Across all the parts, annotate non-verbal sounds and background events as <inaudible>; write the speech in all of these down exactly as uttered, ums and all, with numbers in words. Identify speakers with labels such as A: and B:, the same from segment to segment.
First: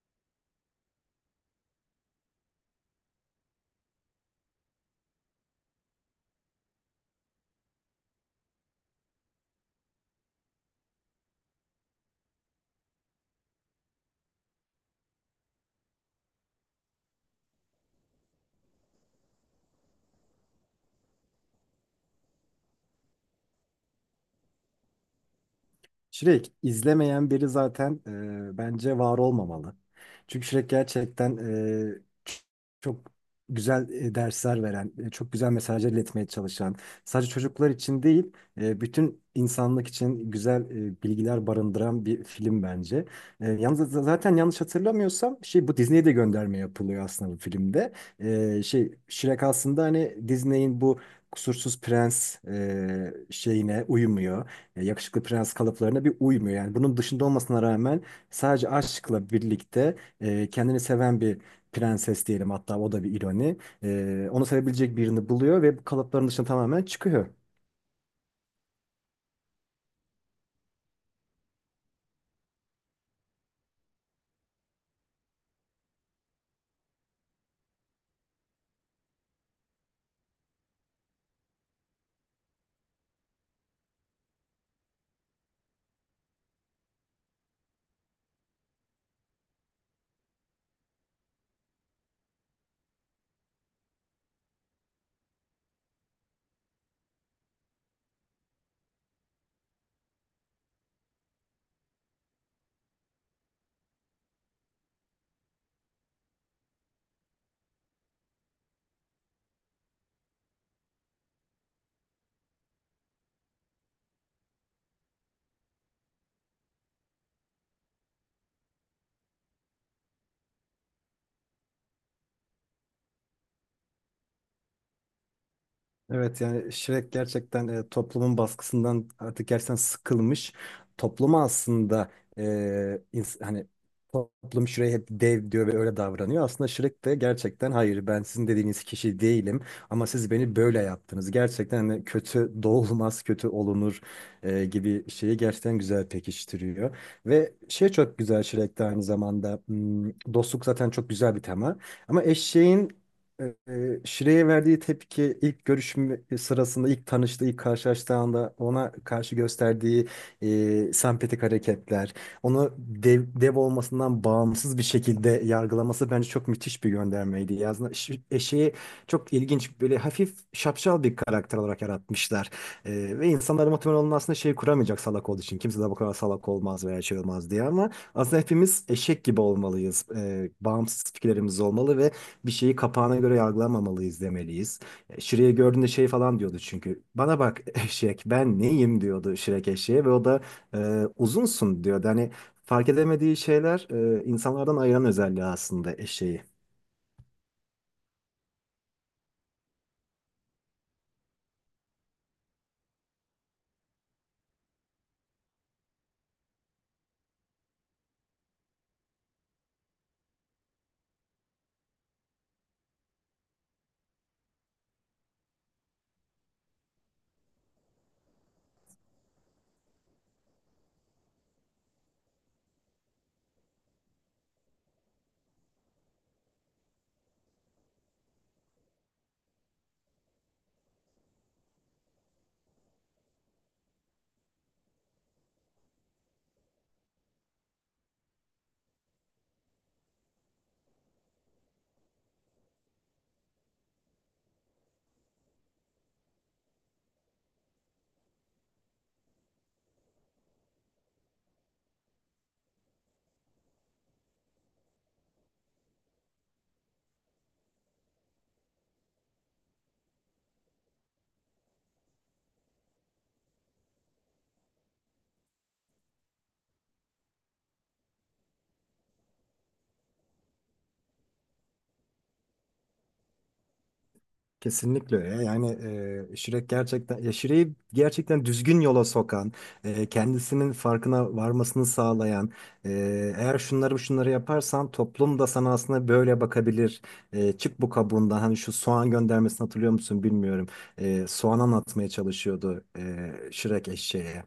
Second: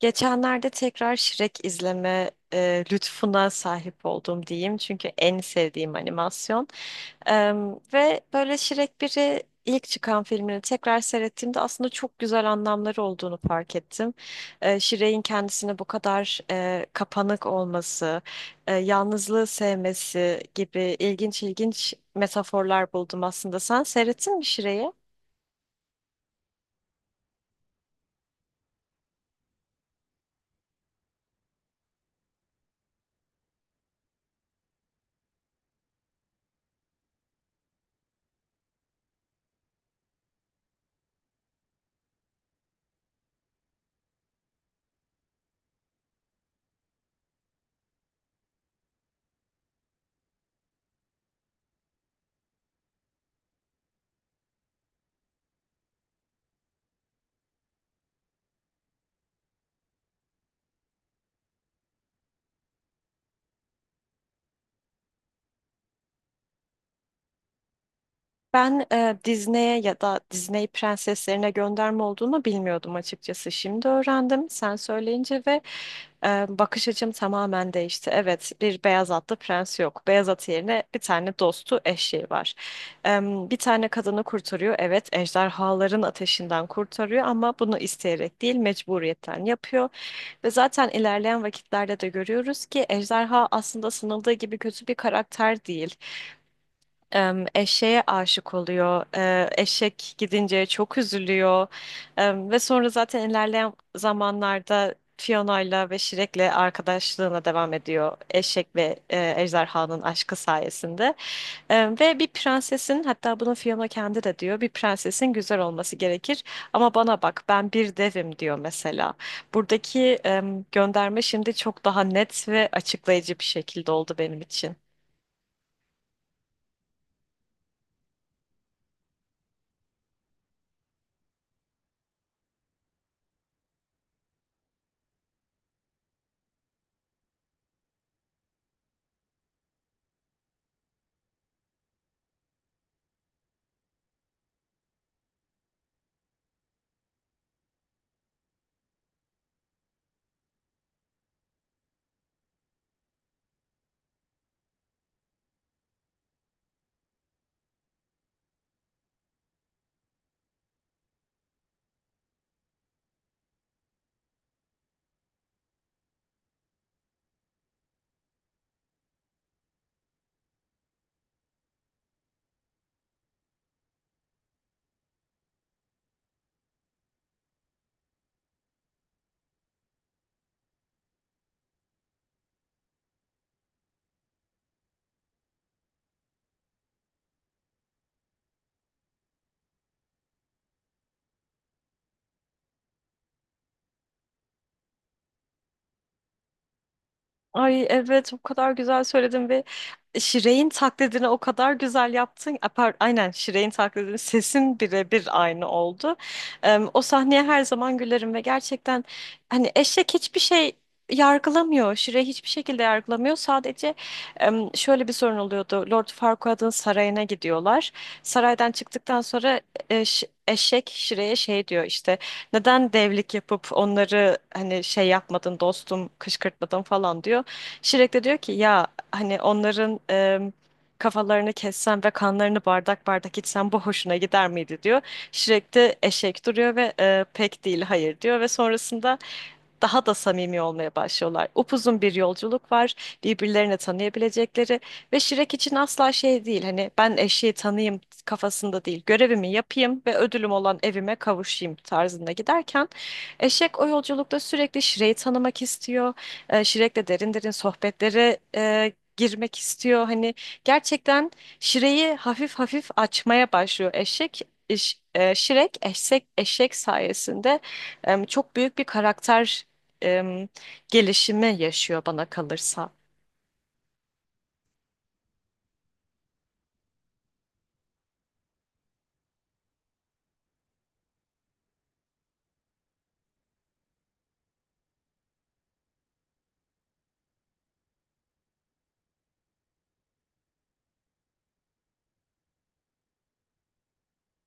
A: Geçenlerde tekrar Shrek izleme e, lütfuna sahip oldum diyeyim. Çünkü en sevdiğim animasyon. Em, ve böyle Shrek birini ilk çıkan filmini tekrar seyrettiğimde aslında çok güzel anlamları olduğunu fark ettim. E, Shrek'in kendisine bu kadar e, kapanık olması, e, yalnızlığı sevmesi gibi ilginç ilginç metaforlar buldum aslında. Sen seyrettin mi Shrek'i?
B: Shrek izlemeyen biri zaten e, bence var olmamalı. Çünkü Shrek gerçekten e, ç- çok güzel e, dersler veren, e, çok güzel mesajlar iletmeye çalışan, sadece çocuklar için değil, e, bütün insanlık için güzel e, bilgiler barındıran bir film bence. E, yalnız z- zaten yanlış hatırlamıyorsam şey bu Disney'e de gönderme yapılıyor aslında bu filmde. E, şey Shrek aslında hani Disney'in bu Kusursuz Prens e, şeyine uymuyor, e, yakışıklı prens kalıplarına bir uymuyor. Yani bunun dışında olmasına rağmen sadece aşkla birlikte e, kendini seven bir prenses diyelim, hatta o da bir ironi. E, onu sevebilecek birini buluyor ve bu kalıpların dışına tamamen çıkıyor.
A: Ben e, Disney'e ya da Disney prenseslerine gönderme olduğunu bilmiyordum açıkçası. Şimdi öğrendim sen söyleyince ve e, bakış açım tamamen değişti. Evet, bir beyaz atlı prens yok. Beyaz at yerine bir tane dostu eşeği var. E, Bir tane kadını kurtarıyor. Evet, ejderhaların ateşinden kurtarıyor ama bunu isteyerek değil, mecburiyetten yapıyor. Ve zaten ilerleyen vakitlerde de görüyoruz ki ejderha aslında sanıldığı gibi kötü bir karakter değil, em, eşeğe aşık oluyor. E, eşek gidince çok üzülüyor. Em, ve sonra zaten ilerleyen zamanlarda Fiona'yla ve Shrek'le arkadaşlığına devam ediyor. Eşek ve e, ejderhanın aşkı sayesinde. Em, ve bir prensesin, hatta bunu Fiona kendi de diyor. Bir prensesin güzel olması gerekir. Ama bana bak, ben bir devim diyor mesela. Buradaki em, gönderme şimdi çok daha net ve açıklayıcı bir şekilde oldu benim için.
B: Evet, yani Shrek gerçekten e, toplumun baskısından artık gerçekten sıkılmış. Topluma aslında e, ins- hani toplum Shrek'e hep dev diyor ve öyle davranıyor. Aslında Shrek de gerçekten hayır ben sizin dediğiniz kişi değilim ama siz beni böyle yaptınız. Gerçekten hani kötü <laughs> doğulmaz kötü olunur e, gibi şeyi gerçekten güzel pekiştiriyor. Ve şey çok güzel Shrek'te aynı zamanda hmm, dostluk zaten çok güzel bir tema. Ama eşeğin ee, Şire'ye verdiği tepki ilk görüşüm sırasında, ilk tanıştığı, ilk karşılaştığı anda ona karşı gösterdiği e, sempatik hareketler, onu dev, dev olmasından bağımsız bir şekilde yargılaması bence çok müthiş bir göndermeydi. Yazına, Ş- eşeği çok ilginç, böyle hafif şapşal bir karakter olarak yaratmışlar. Ee, ve insanlara muhtemelen onun aslında şey kuramayacak salak olduğu için. Kimse de bu kadar salak olmaz veya şey olmaz diye, ama aslında hepimiz eşek gibi olmalıyız. Ee, bağımsız fikirlerimiz olmalı ve bir şeyi kapağına göre yargılamamalıyız demeliyiz. E, Shrek'i gördüğünde şey falan diyordu çünkü. Bana bak <laughs> eşek ben neyim diyordu Shrek eşeğe ve o da e, uzunsun diyordu. Hani fark edemediği şeyler e, insanlardan ayıran özelliği aslında eşeği.
A: Ay evet, o kadar güzel söyledin ve Şirey'in taklidini o kadar güzel yaptın. Apar, aynen Şirey'in taklidini <laughs> sesin birebir aynı oldu. Em, o sahneye her zaman gülerim ve gerçekten hani eşek hiçbir şey yargılamıyor. Şirey hiçbir şekilde yargılamıyor. Sadece em, şöyle bir sorun oluyordu. Lord Farquaad'ın sarayına gidiyorlar. Saraydan çıktıktan sonra e, Ş- eşek Şirey'e şey diyor işte, neden devlik yapıp onları hani şey yapmadın dostum, kışkırtmadın falan diyor. Şirek de diyor ki ya, hani onların em, kafalarını kessem ve kanlarını bardak bardak içsem bu hoşuna gider miydi diyor. Şirek de eşek duruyor ve e, pek değil, hayır diyor ve sonrasında daha da samimi olmaya başlıyorlar. Upuzun bir yolculuk var, birbirlerini tanıyabilecekleri ve Şirek için asla şey değil, hani ben eşeği tanıyayım kafasında değil, görevimi yapayım ve ödülüm olan evime kavuşayım tarzında giderken eşek o yolculukta sürekli Şirek'i tanımak istiyor, e, Şirek'le derin derin sohbetlere e, girmek istiyor. Hani gerçekten Şire'yi hafif hafif açmaya başlıyor. Eşek iş- e, Şirek eşek eşek sayesinde em, çok büyük bir karakter em, gelişimi yaşıyor bana kalırsa.
B: Kesinlikle öyle, ya. Yani e, Shrek gerçekten ya Shrek'i gerçekten düzgün yola sokan, e, kendisinin farkına varmasını sağlayan, e, eğer şunları şunları yaparsan toplum da sana aslında böyle bakabilir. E, çık bu kabuğundan. Hani şu soğan göndermesini hatırlıyor musun bilmiyorum. E, soğan anlatmaya çalışıyordu e, Shrek eşeğe.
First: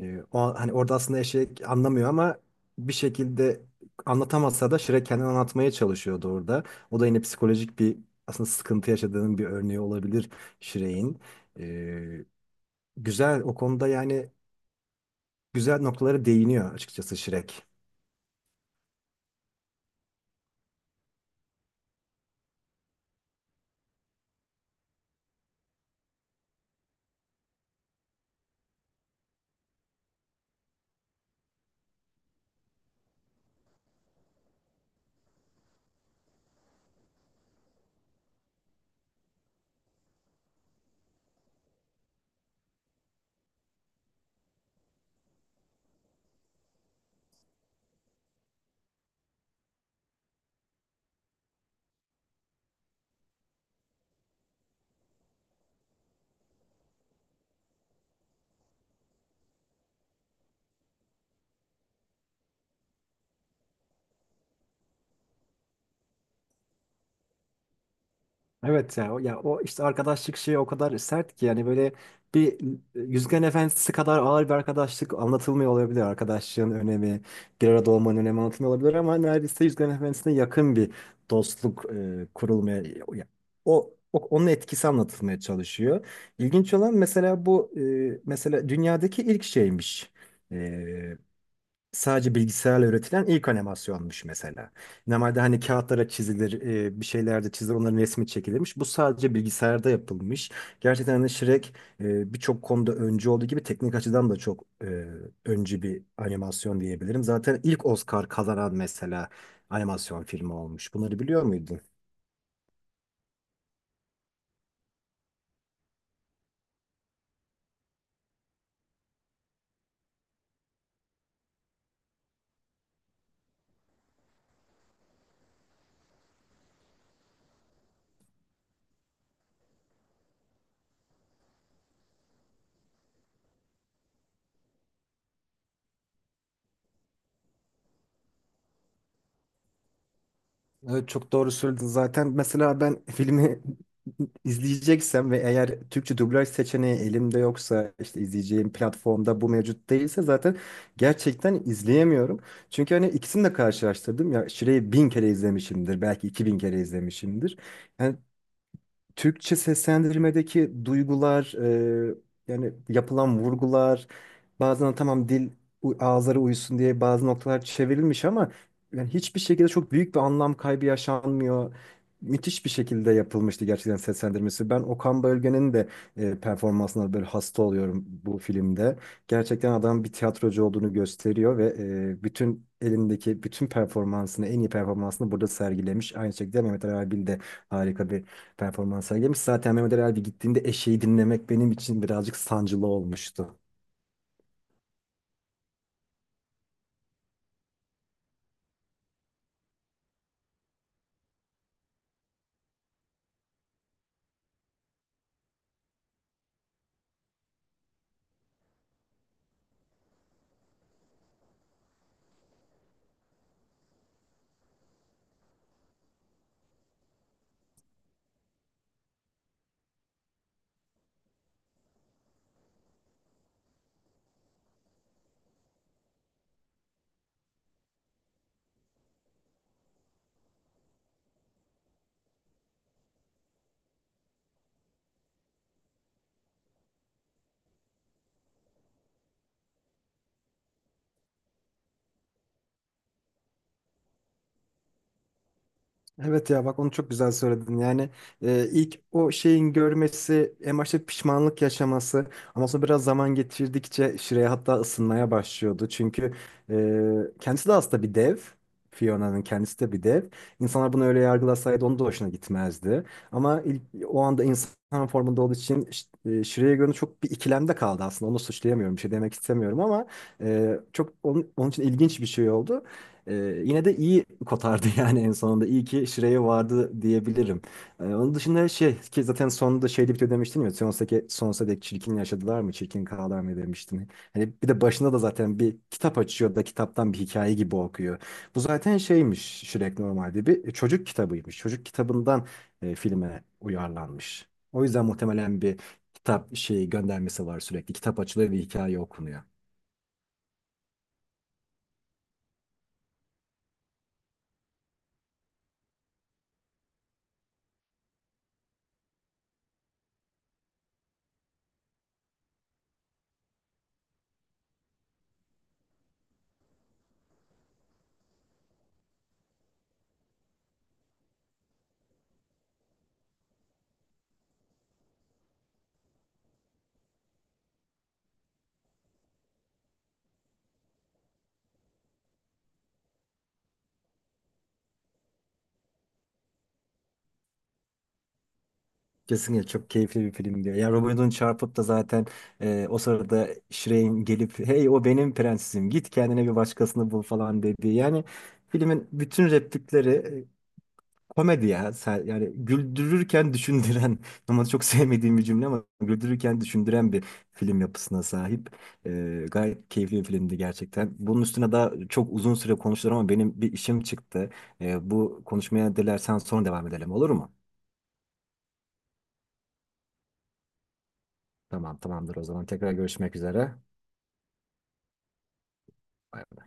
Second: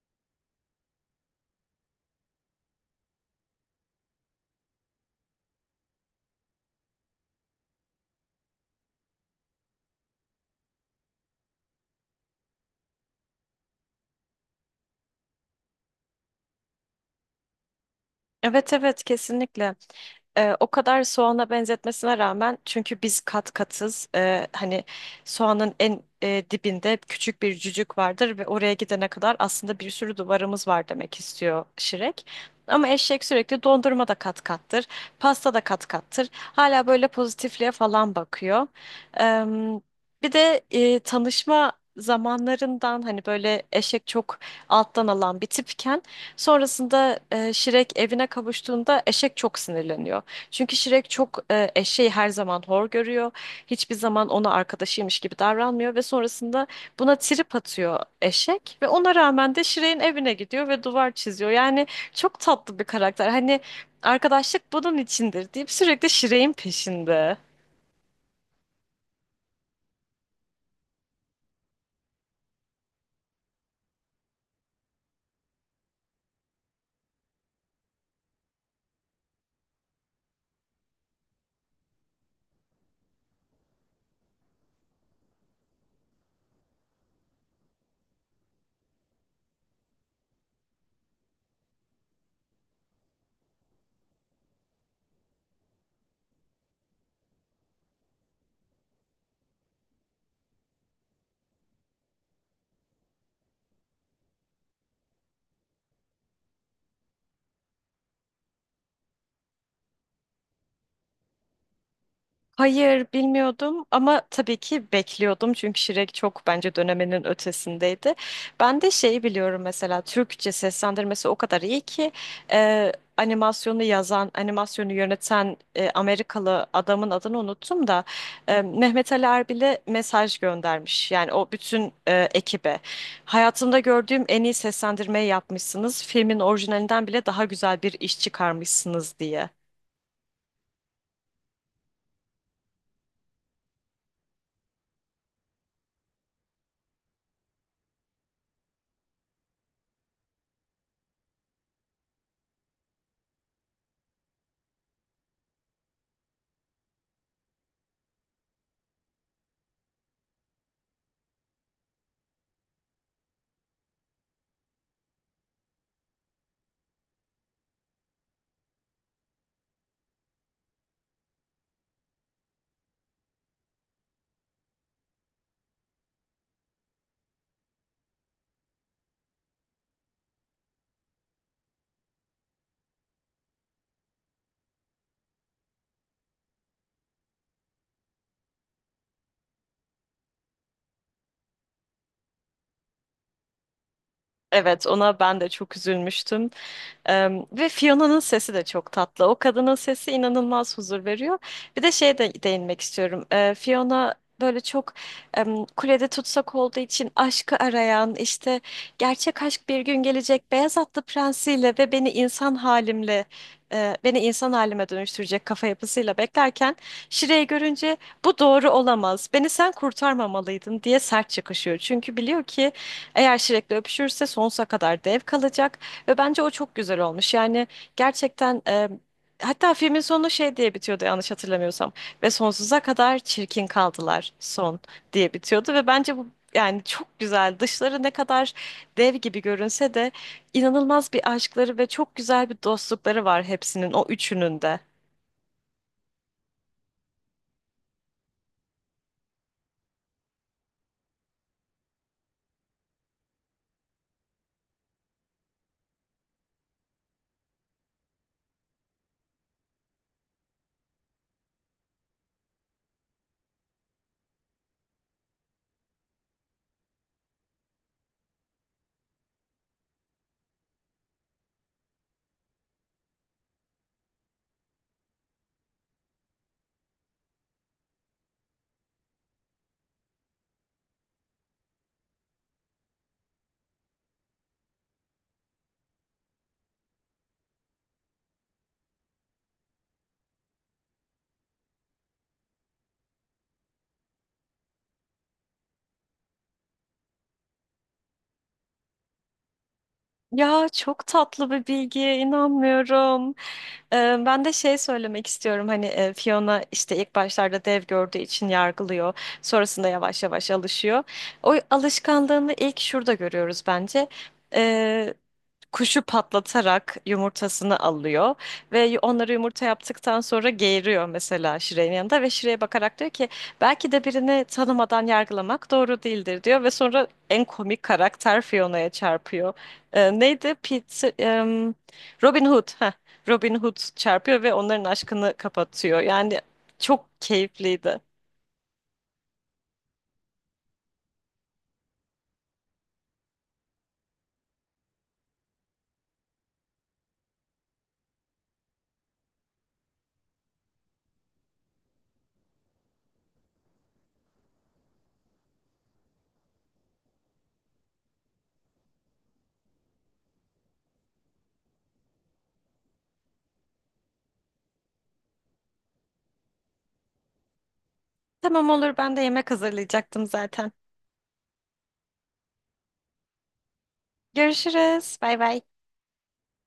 B: E, o, hani orada aslında eşek anlamıyor ama bir şekilde anlatamasa da Shrek kendini anlatmaya çalışıyordu orada. O da yine psikolojik bir aslında sıkıntı yaşadığının bir örneği olabilir Shrek'in. Ee, Güzel o konuda, yani güzel noktalara değiniyor açıkçası Shrek.
A: Evet evet, kesinlikle. Ee, o kadar soğana benzetmesine rağmen, çünkü biz kat katız. Ee, hani soğanın en e, dibinde küçük bir cücük vardır ve oraya gidene kadar aslında bir sürü duvarımız var demek istiyor Şirek. Ama eşek sürekli dondurma da kat kattır, pasta da kat kattır. Hala böyle pozitifliğe falan bakıyor. Ee, Bir de e, tanışma zamanlarından hani böyle eşek çok alttan alan bir tipken sonrasında e, Şirek evine kavuştuğunda eşek çok sinirleniyor. Çünkü Şirek çok e, eşeği her zaman hor görüyor. Hiçbir zaman ona arkadaşıymış gibi davranmıyor ve sonrasında buna trip atıyor eşek ve ona rağmen de Şirek'in evine gidiyor ve duvar çiziyor. Yani çok tatlı bir karakter. Hani arkadaşlık bunun içindir deyip sürekli Şirek'in peşinde.
B: Evet ya o, ya o işte arkadaşlık şeyi o kadar sert ki yani böyle bir Yüzgen Efendisi kadar ağır bir arkadaşlık anlatılmıyor olabilir. Arkadaşlığın önemi, bir arada olmanın önemi anlatılmıyor olabilir ama neredeyse Yüzgen Efendisi'ne yakın bir dostluk e, kurulmaya ya- o, o- onun etkisi anlatılmaya çalışıyor. İlginç olan mesela bu e, mesela dünyadaki ilk şeymiş. e, Sadece bilgisayarla üretilen ilk animasyonmuş mesela. Normalde hani kağıtlara çizilir, e, bir şeylerde çizilir, onların resmi çekilirmiş. Bu sadece bilgisayarda yapılmış. Gerçekten hani Shrek e, birçok konuda öncü olduğu gibi teknik açıdan da çok e, öncü bir animasyon diyebilirim. Zaten ilk Oscar kazanan mesela animasyon filmi olmuş. Bunları biliyor muydun?
A: Hayır, bilmiyordum ama tabii ki bekliyordum çünkü Şirek çok bence döneminin ötesindeydi. Ben de şeyi biliyorum mesela, Türkçe seslendirmesi o kadar iyi ki, e, animasyonu yazan, animasyonu yöneten e, Amerikalı adamın adını unuttum da e, Mehmet Ali Erbil'e mesaj göndermiş. Yani o bütün e, ekibe. Hayatımda gördüğüm en iyi seslendirmeyi yapmışsınız. Filmin orijinalinden bile daha güzel bir iş çıkarmışsınız diye.
B: Evet, çok doğru söyledin zaten. Mesela ben filmi <laughs> izleyeceksem ve eğer Türkçe dublaj seçeneği elimde yoksa, işte izleyeceğim platformda bu mevcut değilse, zaten gerçekten izleyemiyorum. Çünkü hani ikisini de karşılaştırdım ya, Şire'yi bin kere izlemişimdir, belki iki bin kere izlemişimdir. Yani Türkçe seslendirmedeki duygular, e, yani yapılan vurgular, bazen tamam dil u- ağızlara uyusun diye bazı noktalar çevrilmiş ama yani hiçbir şekilde çok büyük bir anlam kaybı yaşanmıyor. Müthiş bir şekilde yapılmıştı gerçekten seslendirmesi. Ben Okan Bölge'nin de e, performansına böyle hasta oluyorum bu filmde. Gerçekten adam bir tiyatrocu olduğunu gösteriyor ve e, bütün elindeki bütün performansını, en iyi performansını burada sergilemiş. Aynı şekilde Mehmet Ali Erbil de harika bir performans sergilemiş. Zaten Mehmet Ali Erbil gittiğinde eşeği dinlemek benim için birazcık sancılı olmuştu.
A: Evet, ona ben de çok üzülmüştüm. Em, ve Fiona'nın sesi de çok tatlı. O kadının sesi inanılmaz huzur veriyor. Bir de şeye de değinmek istiyorum. E, Fiona böyle çok em, kulede tutsak olduğu için aşkı arayan, işte gerçek aşk bir gün gelecek beyaz atlı prensiyle ve beni insan halimle e, beni insan halime dönüştürecek kafa yapısıyla beklerken Şire'yi görünce bu doğru olamaz. Beni sen kurtarmamalıydın diye sert çıkışıyor. Çünkü biliyor ki eğer Shrek'le öpüşürse sonsuza kadar dev kalacak ve bence o çok güzel olmuş. Yani gerçekten, e, hatta filmin sonu şey diye bitiyordu yanlış hatırlamıyorsam, ve sonsuza kadar çirkin kaldılar son diye bitiyordu ve bence bu yani çok güzel. Dışları ne kadar dev gibi görünse de inanılmaz bir aşkları ve çok güzel bir dostlukları var hepsinin, o üçünün de.
B: Evet ya, bak onu çok güzel söyledin. Yani e, ilk o şeyin görmesi, en başta pişmanlık yaşaması ama sonra biraz zaman geçirdikçe Shrey hatta ısınmaya başlıyordu. Çünkü e, kendisi de aslında bir dev. Fiona'nın kendisi de bir dev. İnsanlar bunu öyle yargılasaydı onun da hoşuna gitmezdi. Ama ilk, o anda insan formunda olduğu için Ş- e, Shrey'e göre çok bir ikilemde kaldı aslında. Onu suçlayamıyorum, bir şey demek istemiyorum ama e, çok onun, onun için ilginç bir şey oldu. Ee, Yine de iyi kotardı <laughs> yani en sonunda. İyi ki Şire'ye vardı diyebilirim. Ee, onun dışında şey ki zaten sonunda şeyde bitiyor demiştin ya. Sonsuza dek, sonsuza dek çirkin yaşadılar mı? Çirkin kaldılar mı demiştin. Hani bir de başında da zaten bir kitap açıyor da kitaptan bir hikaye gibi okuyor. Bu zaten şeymiş, Shrek normalde bir çocuk kitabıymış. Çocuk kitabından e, filme uyarlanmış. O yüzden muhtemelen bir kitap şeyi göndermesi var sürekli. Kitap açılıyor ve hikaye okunuyor.
A: Ya çok tatlı bir bilgiye inanmıyorum. Ee, ben de şey söylemek istiyorum, hani e, Fiona işte ilk başlarda dev gördüğü için yargılıyor. Sonrasında yavaş yavaş alışıyor. O alışkanlığını ilk şurada görüyoruz bence, kuşu patlatarak yumurtasını alıyor ve onları yumurta yaptıktan sonra geğiriyor mesela Şire'nin yanında ve Şire'ye bakarak diyor ki belki de birini tanımadan yargılamak doğru değildir diyor ve sonra en komik karakter Fiona'ya çarpıyor. Ee, neydi? Pete, em, Robin Hood. Heh, Robin Hood çarpıyor ve onların aşkını kapatıyor. Yani çok keyifliydi.
B: Kesinlikle çok keyifli bir film diyor. Ya Robin Hood'un çarpıp da zaten e, o sırada Shrey'in gelip hey o benim prensesim git kendine bir başkasını bul falan dediği. Yani filmin bütün replikleri e, komedi ya. Sen- Yani güldürürken düşündüren <laughs> normalde çok sevmediğim bir cümle ama güldürürken düşündüren bir film yapısına sahip. E, gayet keyifli bir filmdi gerçekten. Bunun üstüne daha çok uzun süre konuşulur ama benim bir işim çıktı. E, bu konuşmaya dilersen sonra devam edelim, olur mu?
A: Tamam, olur, ben de yemek hazırlayacaktım zaten.
B: Tamam, tamamdır o zaman. Tekrar görüşmek üzere.
A: Görüşürüz. Bay bay.
B: Bay bay.